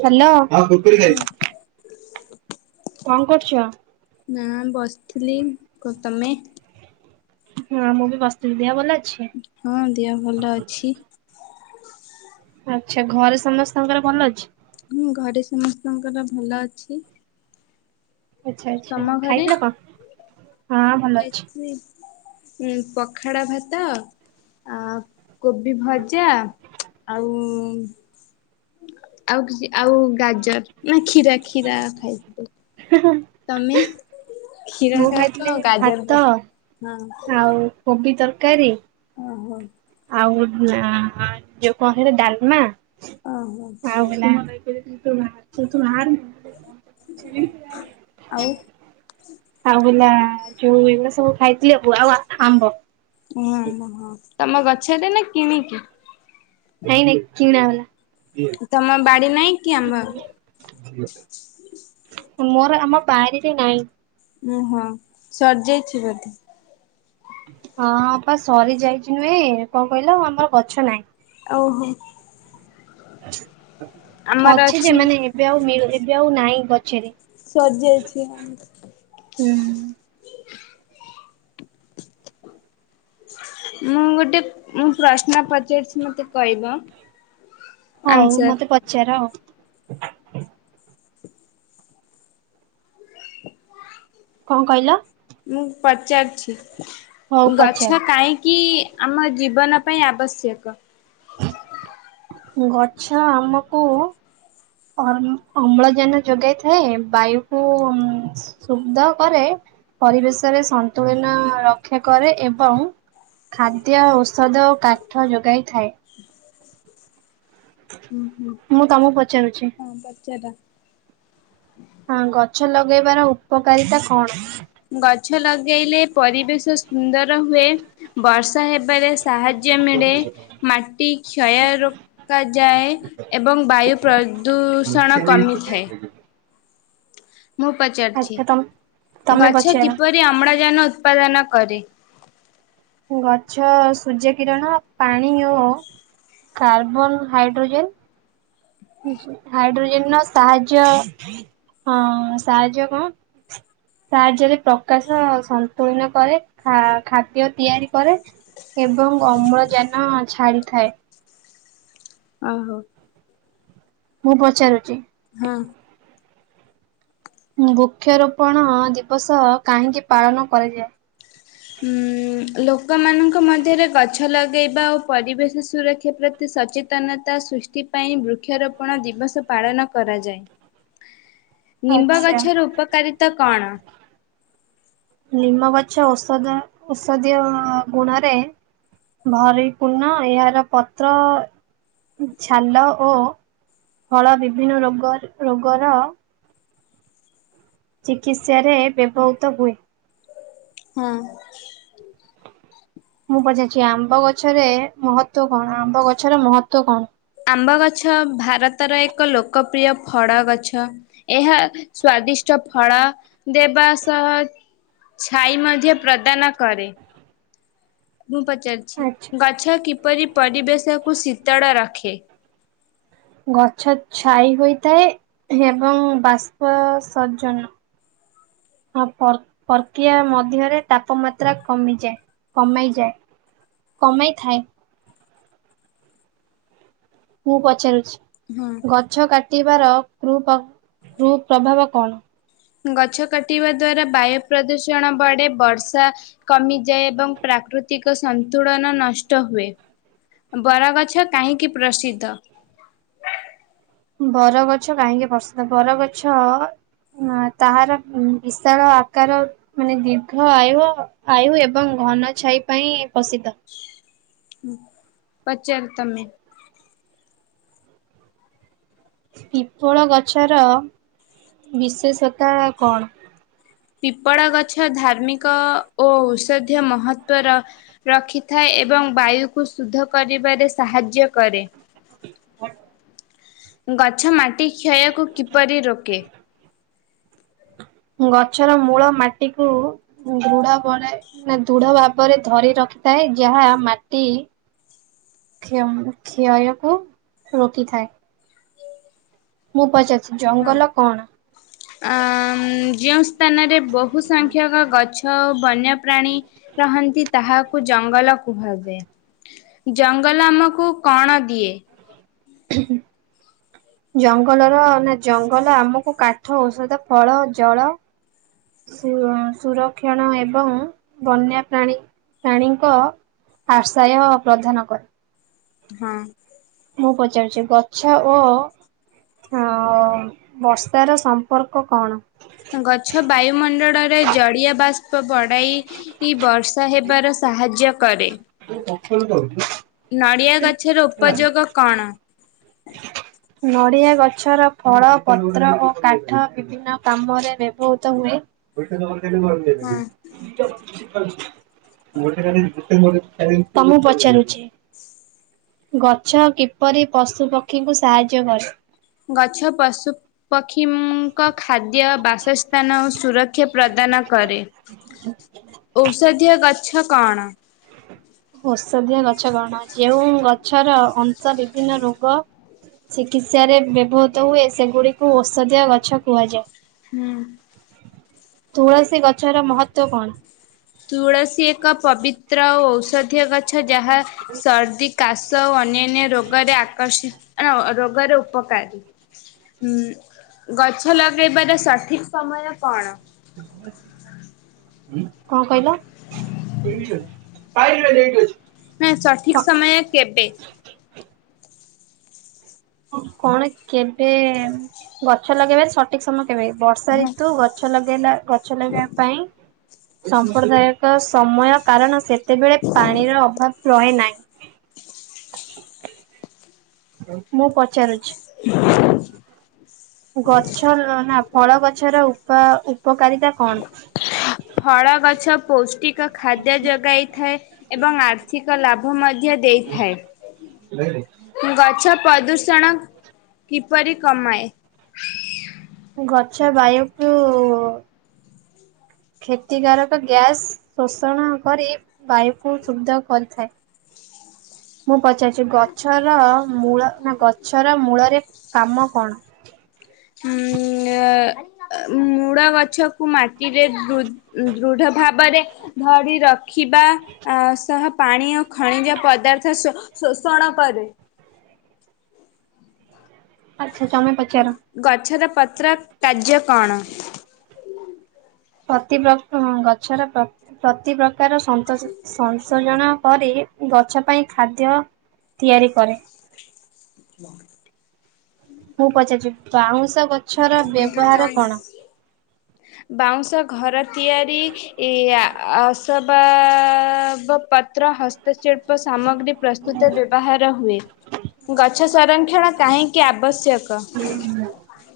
Hello କଣ ହଁ। କରୁଛ? ନା ବସିଥିଲି, ଆଉ ତମେ? ହଁ ମୁଁ ବି ବସ ଥିଲି, ଦିହ ଭଲ ଅଛି? ହଁ ଦିହ ଭଲ ଅଛି। ଆଚ୍ଛା ଘରେ ସମସ୍ତଙ୍କର ଭଲ ଅଛି? ହଁ ଘରେ ସମସ୍ତଙ୍କର ଭଲ ଅଛି। ଆଚ୍ଛା ଆଚ୍ଛା ତମ ଖାଇଥିଲ କଣ? ହଁ ଭଲ ଅଛି। ଖାଇଥିଲି ପଖାଳ ଭାତ ଆ କୋବି ଭଜା, ଆଉ ଆଉ କିଛି ଆଉ ଗାଜର ନା କ୍ଷୀରା କ୍ଷୀରା ଖାଇଥିଲି। ହଁ ହଁ। ତମେ? କ୍ଷୀର ମୁଁ ସହିତ ଖାଇଥିଲି ଗାଜର ଭାତ କଷା। ହଁ ଆଉ କୋବି ତରକାରୀ। ଓହୋ। ଆଉ ଯୋଉ କଣ ହେଲା ଡାଲମା। ଓହୋ ଆଉ ହେଲା ସେ ତୁ ବାହାର ଆଉ? ଆଉ ହେଲା ଯୋଉ ଏଇଗୁଡା ସବୁ ଖାଇଥିଲି ଆବୁ ଆଉ ଆମ୍ବ। ଓ ତମ ଗଛରେ ନା କିଣିକି? ନାଇଁ ନାଇଁ କିଣା ତମ ବାଡି ନାହିଁ କି ଆମ୍ବ? ବାଲା। ମୋର ଆମ ବାରିରେ ନାହିଁ। ଓହଁ ସରିଯାଇଛି ବୋଧେ? ହଁ ପା ସରି ଯାଇଛି ନୁହେଁ, କଣ କହିଲ ଆମର ଗଛ ନାହିଁ। ଓହୋ। ଅଛି ଯେ ମାନେ ଏବେ ଆଉ ମିଳୁ ଏବେ ଆଉ ନାହିଁ ଗଛରେ। ସରିଯାଇଛି। ହୁଁ। ମୁଁ ଗୋଟେ ମୁଁ ପ୍ରଶ୍ନ ପଚାରିଛି ମତେ କହିବ। ହଉ ଆନ୍ସର ମତେ ପଚାର ଆଉ। କଣ କହିଲ? ମୁଁ ପଚାରଛି ହଉ ପଚାର ଗଛ କାଇଁକି ଆମ ଜୀବନ ପାଇଁ ଆବଶ୍ୟକ। ଗଛ ଆମକୁ ଅମ୍ଳଜାନ ଯୋଗାଇଥାଏ ବାୟୁକୁ ଶୁଦ୍ଧ କରେ ପରିବେଶରେ ସନ୍ତୁଳିନ ରକ୍ଷା କରେ ଏବଂ ଖାଦ୍ୟ ଔଷଧ ଓ କାଠ ଯୋଗାଇ ଥାଏ। ହୁଁ ହୁଁ ମୁଁ ତମକୁ ପଚାରୁଛି। ହଁ ପଚାର। ହଁ ଗଛ ଲଗେଇବାର ଉପକାରିତା କଣ? ଗଛ ଲଗେଇଲେ ପରିବେଶ ସୁନ୍ଦର ହୁଏ, ବର୍ଷା ହେବାରେ ସାହାଯ୍ୟ ମିଳେ ମାଟି କ୍ଷୟରୁ ରୋକାଯାଏ ଏବଂ ବାୟୁ ପ୍ରଦୂଷଣ କମିଥାଏ। ମୁଁ ପଚାରୁିଛି ଆଚ୍ଛା ତମ ତମେ ଗଛ ପଚାର କିପରି ଅମ୍ଳଜାନ ଉତ୍ପାଦନ କରେ? ଗଛ ସୂର୍ଯ୍ୟ କିରଣ ପାଣି ଓ କାର୍ବନ ହାଇଡ୍ରୋଜେନ୍ ହାଇଡ୍ରୋଜେନ୍ ର ସାହାଯ୍ୟ ହଁ ସାହାଯ୍ୟ କଣ? ସାହାଯ୍ୟରେ ପ୍ରକାଶ ସନ୍ତୁଳିନ କରେ। ଖା ଖାଦ୍ୟ ତିଆରି କରେ ଏବଂ ଅମ୍ଳଜାନ ଛାଡିଥାଏ। ଓହୋ। ମୁଁ ପଚାରୁଚି। ହଁ। ବୃକ୍ଷରୋପଣ ଦିବସ କାହିଁକି ପାଳନ କରାଯାଏ? ଉଁ ଲୋକମାନଙ୍କ ମଧ୍ୟରେ ଗଛ ଲଗେଇବା ଓ ପରିବେଶ ସୁରକ୍ଷା ପ୍ରତି ସଚେତନତା ସୃଷ୍ଟି ପାଇଁ ବୃକ୍ଷରୋପଣ ଦିବସ ପାଳନ କରାଯାଏ। [inaudible] ନିମ୍ବ ଗଛର ଉପକାରିତା କଣ? ଲିମ ଗଛ ଓସଦ ଓଷଦିୟ ଗୁଣରେ ଭରି ପୂର୍ଣ ଏହାର ପତ୍ର ଛାଲ ଓ ଫଳ ବିଭିନ୍ନ ରୋଗ ରୋଗର ଚିକିତ୍ସାରେ ବ୍ୟବହୃତ ହୁଏ। ହଁ। ମୁଁ ପଚାରୁିଛି ଆମ୍ବ ଗଛରେ ମହତ୍ୱ କଣ ଆମ୍ବ ଗଛର ମହତ୍ୱ କଣ? ଆମ୍ବ ଗଛ ଭାରତର ଏକ ଲୋକପ୍ରିୟ ଫଡ ଗଛ। ଏହା ସ୍ଵାଦିଷ୍ଟ ଫଳ ଦେବା ସହ ଛାଇ ମଧ୍ୟ ପ୍ରଦାନ କରେ। ମୁଁ ପଚାରିଛି ଆଚ୍ଛା ଗଛ କିପରି ପରିବେଶକୁୁ ଶୀତଡ ରଖେ? ଗଛ ଛାଇ ହୋଇଥାଏ ଏବଂ ବାଷ୍ପ ସଜ୍ଜନ। ହଁ ପର୍କିଆ ମଧ୍ୟରେ ତାପମାତ୍ରା କମିଯାଏ। କମେଇଯାଏ କମେଇଥାଏ। ମୁଁ ପଚାରୁଛି ହୁଁ ଗଛ କାଟିବାର କୃ ପ କୄ ପ୍ରଭାବ କଣ? ଗଛ କାଟିବା ଦ୍ଵାରା ବାୟୁ ପ୍ରଦୂଷଣ ବଢେ, ବର୍ଷା କମିଯାଏ ଏବଂ ପ୍ରାକୃତିକ ସନ୍ତୁଳନ ନଷ୍ଟ ହୁଏ। ବରଗଛ କାହିଁକି ପ୍ରସିଦ୍ଧ? ବରଗଛ କାହିଁକି ପ୍ରସିଦ୍ଧ, ବରଗଛ ହଁ ତାହାର ବିଶାଳ ଆକାର ମାନେ ଦୀର୍ଘ ଆୟୁ-ଆୟୁ ଏବଂ ଘନ ଛାଇ ପାଇଁ ପ୍ରସିଦ୍ଧ। ପଚାର୍ ତମେ। ପିପଳ ଗଛର ବିଶେଷତା କଣ? ପିପଳ ଗଛ ଧାର୍ମିକ ଓ ଔଷଧୀୟ ମହତ୍ଵର ରଖିଥାଏ ଏବଂ ବାୟୁକୁ ଶୁଦ୍ଧ କରିବାରେ ସାହାଯ୍ୟ କରେ [inaudible] ଗଛ ମାଟି କ୍ଷୟକୁ କିପରି ରୋକେ ଗଛର ମୂଳ ମାଟିକୁୁ ଦୃଢ ବଢ଼ାଏ ଦୃଢ଼ ଭାବରେ ଧରି ରଖିଥାଏ ଯାହା ମାଟି କ୍ଷ-କ୍ଷୟକୁ ରୋକିଥାଏ। ମୁଁ ପଚାରୁଚି ହଁ ଜଙ୍ଗଲ କଣ? ଯେଉଁ ସ୍ଥାନରେ ବହୁ ସଂଖ୍ୟକ ଗଛ ବନ୍ୟପ୍ରାଣୀ ରହନ୍ତି ତାହାକୁ ଜଙ୍ଗଲ କୁହାଯାଏ। ଜଙ୍ଗଲ ଆମକୁ କଣ ଦିଏ? ହୁଁ ହୁଁ ଜଙ୍ଗଲର ନା ଜଙ୍ଗଲ ଆମକୁ କାଠ ଔଷଧ ଫଳ ଜଳ ସୁର-ସୁରକ୍ଷଣ ଏବଂ ବନ୍ୟା ପ୍ରାଣୀ ପ୍ରାଣୀଙ୍କ ଆର୍ଶ୍ୟାୟ ପ୍ରଦାନ କରେ। ହଁ। ମୁଁ ପଚାରୁଛି ଗଛ ଓ ହଁଓ ବର୍ଷାର ସମ୍ପର୍କ କଣ? ଗଛ ବାୟୁମଣ୍ଡଡ଼ରେ ଜଳିଅ ବାଷ୍ପ ବଡ଼ାଇ ଇ ବର୍ଷ ର୍ଷା ହେବାର ସାହାଯ୍ୟ କରେ। କାଖେଇ କି ଯାଉଛୁ ନା ନଡ଼ିଆ ଗଛର ଉପଯୋଗ କଅଣ? ନଡ଼ିଆ ଗଛର ଫଳ ପତ୍ର ଓ କାଠ ବିଭିନ୍ନ ବିଭିନ୍ନ କାମରେ ବ୍ୟବହୃତ ହୁଏ ହଁ [unintelligible] [inaudible] ତମକୁ ପଚାରୁଛି ଗଛ କିପରି ପଶୁ ପକ୍ଷୀଙ୍କୁ ସାହାଯ୍ୟ କରେ? ଗଛ ପଶୁ ପକ୍ଷୀ -ଙ୍କ ଖାଦ୍ୟ ବାସସ୍ଥାନ ଓ ସୁର କ୍ଷ ପ୍ରଦାନ କରେ, ଔଷଧୀୟ ଗଛ କଣ? ଔଷଧୀୟ ଗଛ କଣ ଯେଉଁ ଗଛର ଅଂଶ ବିଭିନ୍ନ ରୋଗ ଚିକିତ୍ସାରେ ବ୍ୟବହୃତ ହୁଏ ସେଗୁଡ଼ିକୁ ଔଷଧୀୟ ଗଛ କୁହାଯାଏ। ହୁଁ ତୁଳସୀ ଗଛର ମହତ୍ତ୍ଵ କଣ? ତୁଳସୀ ଏକ ପବିତ୍ର ଓ ଔଷଧୀୟ ଗଛ ଯାହା ସର୍ଦ୍ଦି କାଶ ସ ଓ ଅନ୍ୟାନ୍ୟ ରୋଗରେ ଆକର୍ଷିଣ ରୋଗରେ ଉପକାରୀ। ହୁଁ ଗଛ ଲଗେଇବାର ସଠିକ୍ ସମୟ କଣ? କଁ କହିଲ? ପାଇଲୁ ନା ସେଇଠି ଅଛି। ନାଇଁ ସଠିକ ସମୟ କେବେ? କଣ କେବେ ଗଛ ଲଗେଇବା ସଠିକ୍ ସମୟ କେବେ ବର୍ଷା ହଁ ରିତୁ ଗଛ ଲଗେଇଲା ଗ ଗଛ ଲଗେଇବା ପାଇଁ ସମ୍ପ୍ରଦାୟକ ସମୟ କାରଣ ସେ ଯେତେବେଳେ ପାଣିର ଅଭାବ ରହେ ନାହିଁ। ମୁଁ ପଚାରୁଛି [inaudible] ଗଛ ଲ ନା ଫଳ ଗଛର ଉପା-ଉପକାରିତା କଣ? ଫଳ ଗଛ ପୌଷ୍ଟିକ ଖାଦ୍ୟ ଯୋଗାଇଥାଏ। ଏବଂ ଆର୍ଥିକ ଲାଭ ମଧ୍ୟ ଦେଇଥାଏ। [unintelligible] ଗଛ ପ୍ରଦୂଷଣ କିପରି କମାଏ? ଗଛ ବାୟୁକୁୁ କ୍ଷତିକାରକ ଗ୍ୟାସ୍ ଶୋଷଣ କରି ବାୟୁକୁୁ ଶୁବ୍ଧ କରିଥାଏ ମୁଁ ପଚାର ଗଛର ମୂଳ ନା ଗଛର ମୂଳରେ କାମ କଣ? ଉଁ ଆ ମୂଡ ଗଛକୁ ମାଟିରେ ଧୃଦ୍ ଦୃଢ ଭାବରେ ଧରି ରଖିବା ସହ ପାଣି ଓ ଖଣିଜ ପଦାର୍ଥ ଶ-ଶୋଷଣ କରେ। ଆଛା ତମେ ପଚାର। ଗଛର ପତ୍ର କାର୍ଯ୍ୟ କଣ୍? ପ୍ରତି ପ୍ର ଗଛର ପ୍ରତି ପ୍ରକାର ସ-ସଂଶୋଜନ କରି ଗଛ ପାଇଁ ଖାଦ୍ୟ ତିଆରି କରେ। ମୁଁ ପଚାରୁଛି ବାଉଁଶ ଗଛର ବ୍ୟବହାର କଣ? ବାଉଁଶ ଘର ତିଆରି ଏ ଆସବାବ ପତ୍ର ହ ଶିଳ୍ପ ସାମଗ୍ରୀ ପ୍ରସ୍ତୁତ ବ୍ୟବ ବାହାର ହୁଏ, ଗଛ ସଂରକ୍ଷଣ କାହିଁକି ଆବଶ୍ୟକ? ହୁଁ ହ [inaudible] ଆଇ।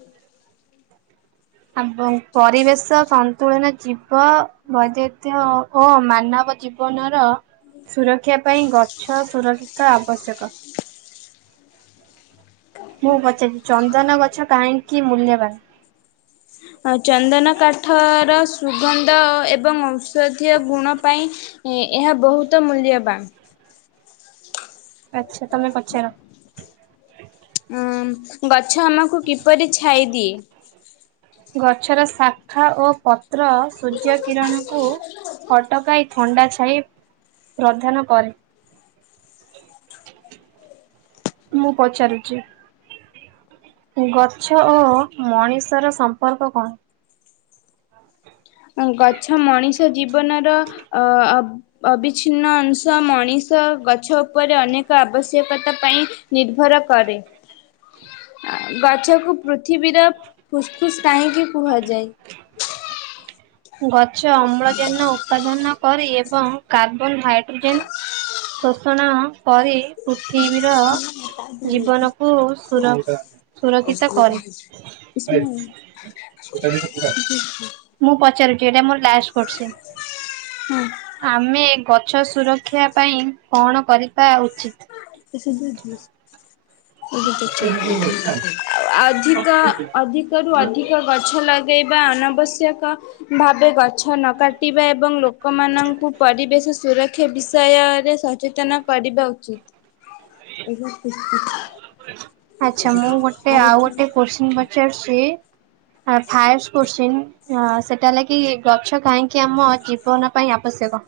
ଏବଂ ପରିବେଶ ସନ୍ତୁଳନ ଜୀବ ବୈଦତ୍ୟ ଓ ମାନବ ଜୀବନର ସୁରକ୍ଷା ପାଇଁ ଗଛ ସୁରକ୍ଷିତ ଆବଶ୍ୟକ। ମୁଁ ପଚାରିବି, ଚନ୍ଦନ ଗଛ କାହିଁକି ମୂଲ୍ୟବାନ? ଚନ୍ଦନ କାଠର ସୁଗନ୍ଧ ଏବଂ ଔଷଧୀୟ ଗୁଣ ପାଇଁ ଏହା ବହୁତ ମୂଲ୍ୟବାନ। ଆଛା ତମେ ପଚାର। ହଁ ଗଛ ଆମକୁ କିପରି ଛାଇଦିଏ? ଗଛର ଶାଖା ଓ ପତ୍ର ସୂର୍ଯ୍ୟ କିରଣକୁ ଅଟକାଇ ଥଣ୍ଡା ଛାଇ ପ୍ରଧାନ କରେ। ମୁଁ ପଚାରୁଚି। ଗଛ ଓ ମଣିଷର ସମ୍ପର୍କ କଣ? ଗଛ ମଣିଷ ଜୀବନର ଅ ଅବିଚ୍ଛିନ୍ନ ଅଂଶ, ମଣିଷ ଗଛ ଉପରେ ଅନେକ ଆବଶ୍ୟକତା ପାଇଁ ନିର୍ଭର କରେ। ଗଛକୁ ପୃଥିବୀର ଫୁସଫୁସ କାହିଁକି କୁହାଯାଏ? ଗଛ ଅମ୍ଳଜାନ ଉତ୍ପାଦାନ କରି ଏବଂ କାର୍ବନ ହାଇଡ୍ରୋଜେନ ଶୋଷଣ କରି ପୃଥିବୀର ଜୀବନକୁୁ ସୁର-ସୁରକ୍ଷିତ କରେ। ମୁଁ ପଚାରୁଛି ଏଇଟା ମୋର ଲାଷ୍ଟ କୋଶ୍ଚିନ୍। ହୁଁ। ଆମେ ଗଛ ସୁରକ୍ଷା ପାଇଁ କଣ କରିବା ଉଚିତ୍? ଆଉ ଅଧିକ ଅଧିକରୁ ଅଧିକ ଗଛ ଲଗାଇବା ଅନାବଶ୍ୟକ। ଭାବ ଗଛ ନ କାଟିବା ଏବଂ ଲୋକମାନଙ୍କୁ ପରିବେଶ ସୁରକ୍ଷା ବିଷୟରେ ସଚେତ ତନ କରିବା ଉଚିତ୍। [inaudible] ଆଛା ମୁଁ ଗୋଟେ ଆଉ ଗୋଟେ କୋଶ୍ଚିନ ପଚାରୁଛି। ହା ଫାୟସ କୋଶ୍ଚିନ୍। ହଁ ସେଟା ହେଲାକି ଗଛ କାହିଁକି ଆମ ଜୀବନ ପାଇଁ ଆବଶ୍ୟକ?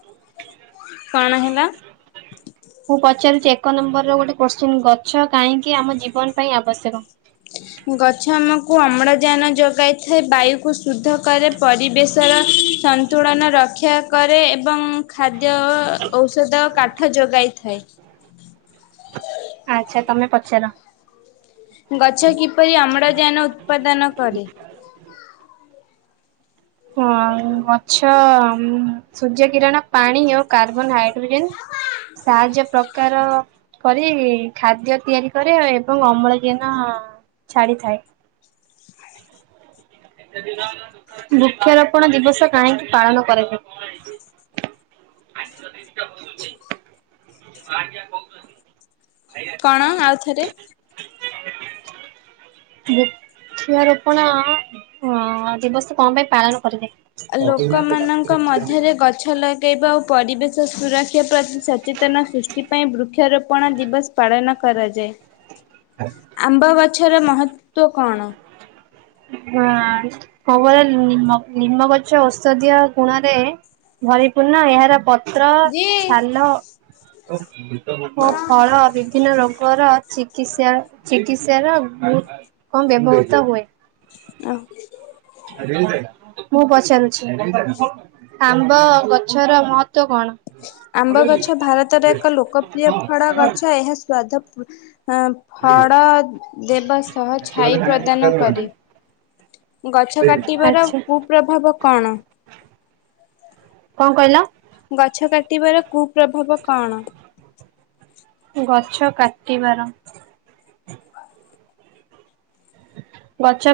କଣ ହେଲା? ମୁଁ ପଚାରୁଚି ଏକ ନମ୍ବର ର ଗୋଟେ କୋଶ୍ଚିନ୍ ଗଛ କାଇଁକି ଆମ ଜୀବନ ପାଇଁ ଆବଶ୍ୟକ। ଗଛ ଆମକୁ ଅମ୍ଳଜାନ ଯୋଗାଇଥାଏ ବାୟୁକୁ ଶୁଦ୍ଧ କରେ। ପରିବେଶର ସନ୍ତୁଳନ ରକ୍ଷା କରେ ଏବଂ ଖାଦ୍ୟ ଔଷଧ କାଟ୍ ଠ ଯୋଗାଇ ଥାଏ। ଆଚ୍ଛା ତମେ ପଚାର। ଗଛ କିପରି ଅମ୍ଳଜାନ ଉତ୍ପାଦନ କରେ? ହଁ ଗଛଅ-ଅ-ଅ ସୂର୍ଯ୍ୟ କିରଣ ପାଣି ଓ କାର୍ବନ ହାଇଡ୍ରୋଜେନ ସାହାଯ୍ୟ ପ୍ରକାର କରି ଖାଦ୍ୟ ତିଆରି କରେ ଏବଂ ଅମ୍ଳଜାନ ଛାଡିଥାଏ। ବୃକ୍ଷରୋପଣ ଦିବସ କାହିଁକି ପାଳନ କରାଯାଏ? ଆଜ୍ଞା କହୁଛନ୍ତି। କଣ ଆଉଥରେ? [unintelligible] ବୃଷ ରୋପଣଅ-ଅ ଅଁ-ଅଁ-ଅଁ ଦିବସ କଣ ପାଇଁ ପାଳନ କରାଯାଏ? ଲୋକମାନଙ୍କ ମଧ୍ୟରେ ଗଛ ଲଗ ପକେଇବା ଓ ପରିବେଶ ସୁରକ୍ଷା ପ୍ରତି ସଚେତନ ସୃଷ୍ଟି ପାଇଁ ବୃକ୍ଷରୋପଣ ଦିବସ ପାଳନ କରାଯାଏ। ହଁ ଆମ୍ବ ଗଛର ମହତ୍ତ୍ଵ କଣ? ହଁଅ-ଅ କଣ କହିଲ ନିମ, ନିମ ଗଛ ଔଷଧିୀୟ ଗୁଣରେ ଭରିପୂର୍ଣ୍ଣ ଏହାର ପତ୍ ପତ୍ର, ଛାଲ ଓ ଫଳ ବିଭିନ୍ନ ରୋଗ୍ ଙ୍କର ଚିକିତ୍ସାର, ଚିକିତ୍ସାର ବହୁତ କମ୍ ବ୍ୟବହୃତ ହୁଏ। ଆଉ ମୁଁ ପଚାରୁଛି, ଆମ୍ବ ଗଛର ମହତ୍ ଆମ୍ବ ଗଛ ଭାରତର ଏକ ଲୋକପ୍ରିୟ ଫଳ ଗଛ ଏହା ସ୍ଵାଦ ପୁ ହଁ ଫଳ ଦେବା ସହ ଛାଇ ପ୍ରଦାନ କରେ। ଗଛ କାଟିବାର ଆଚ୍ଛା କୁପ୍ରଭାବ କଣ? କଣ କହିଲ? ଗଛ କାଟିବାର କୁପ୍ରଭାବ କଣ? ଗଛ କାଟିବାର? ହଁ ଗଛ କା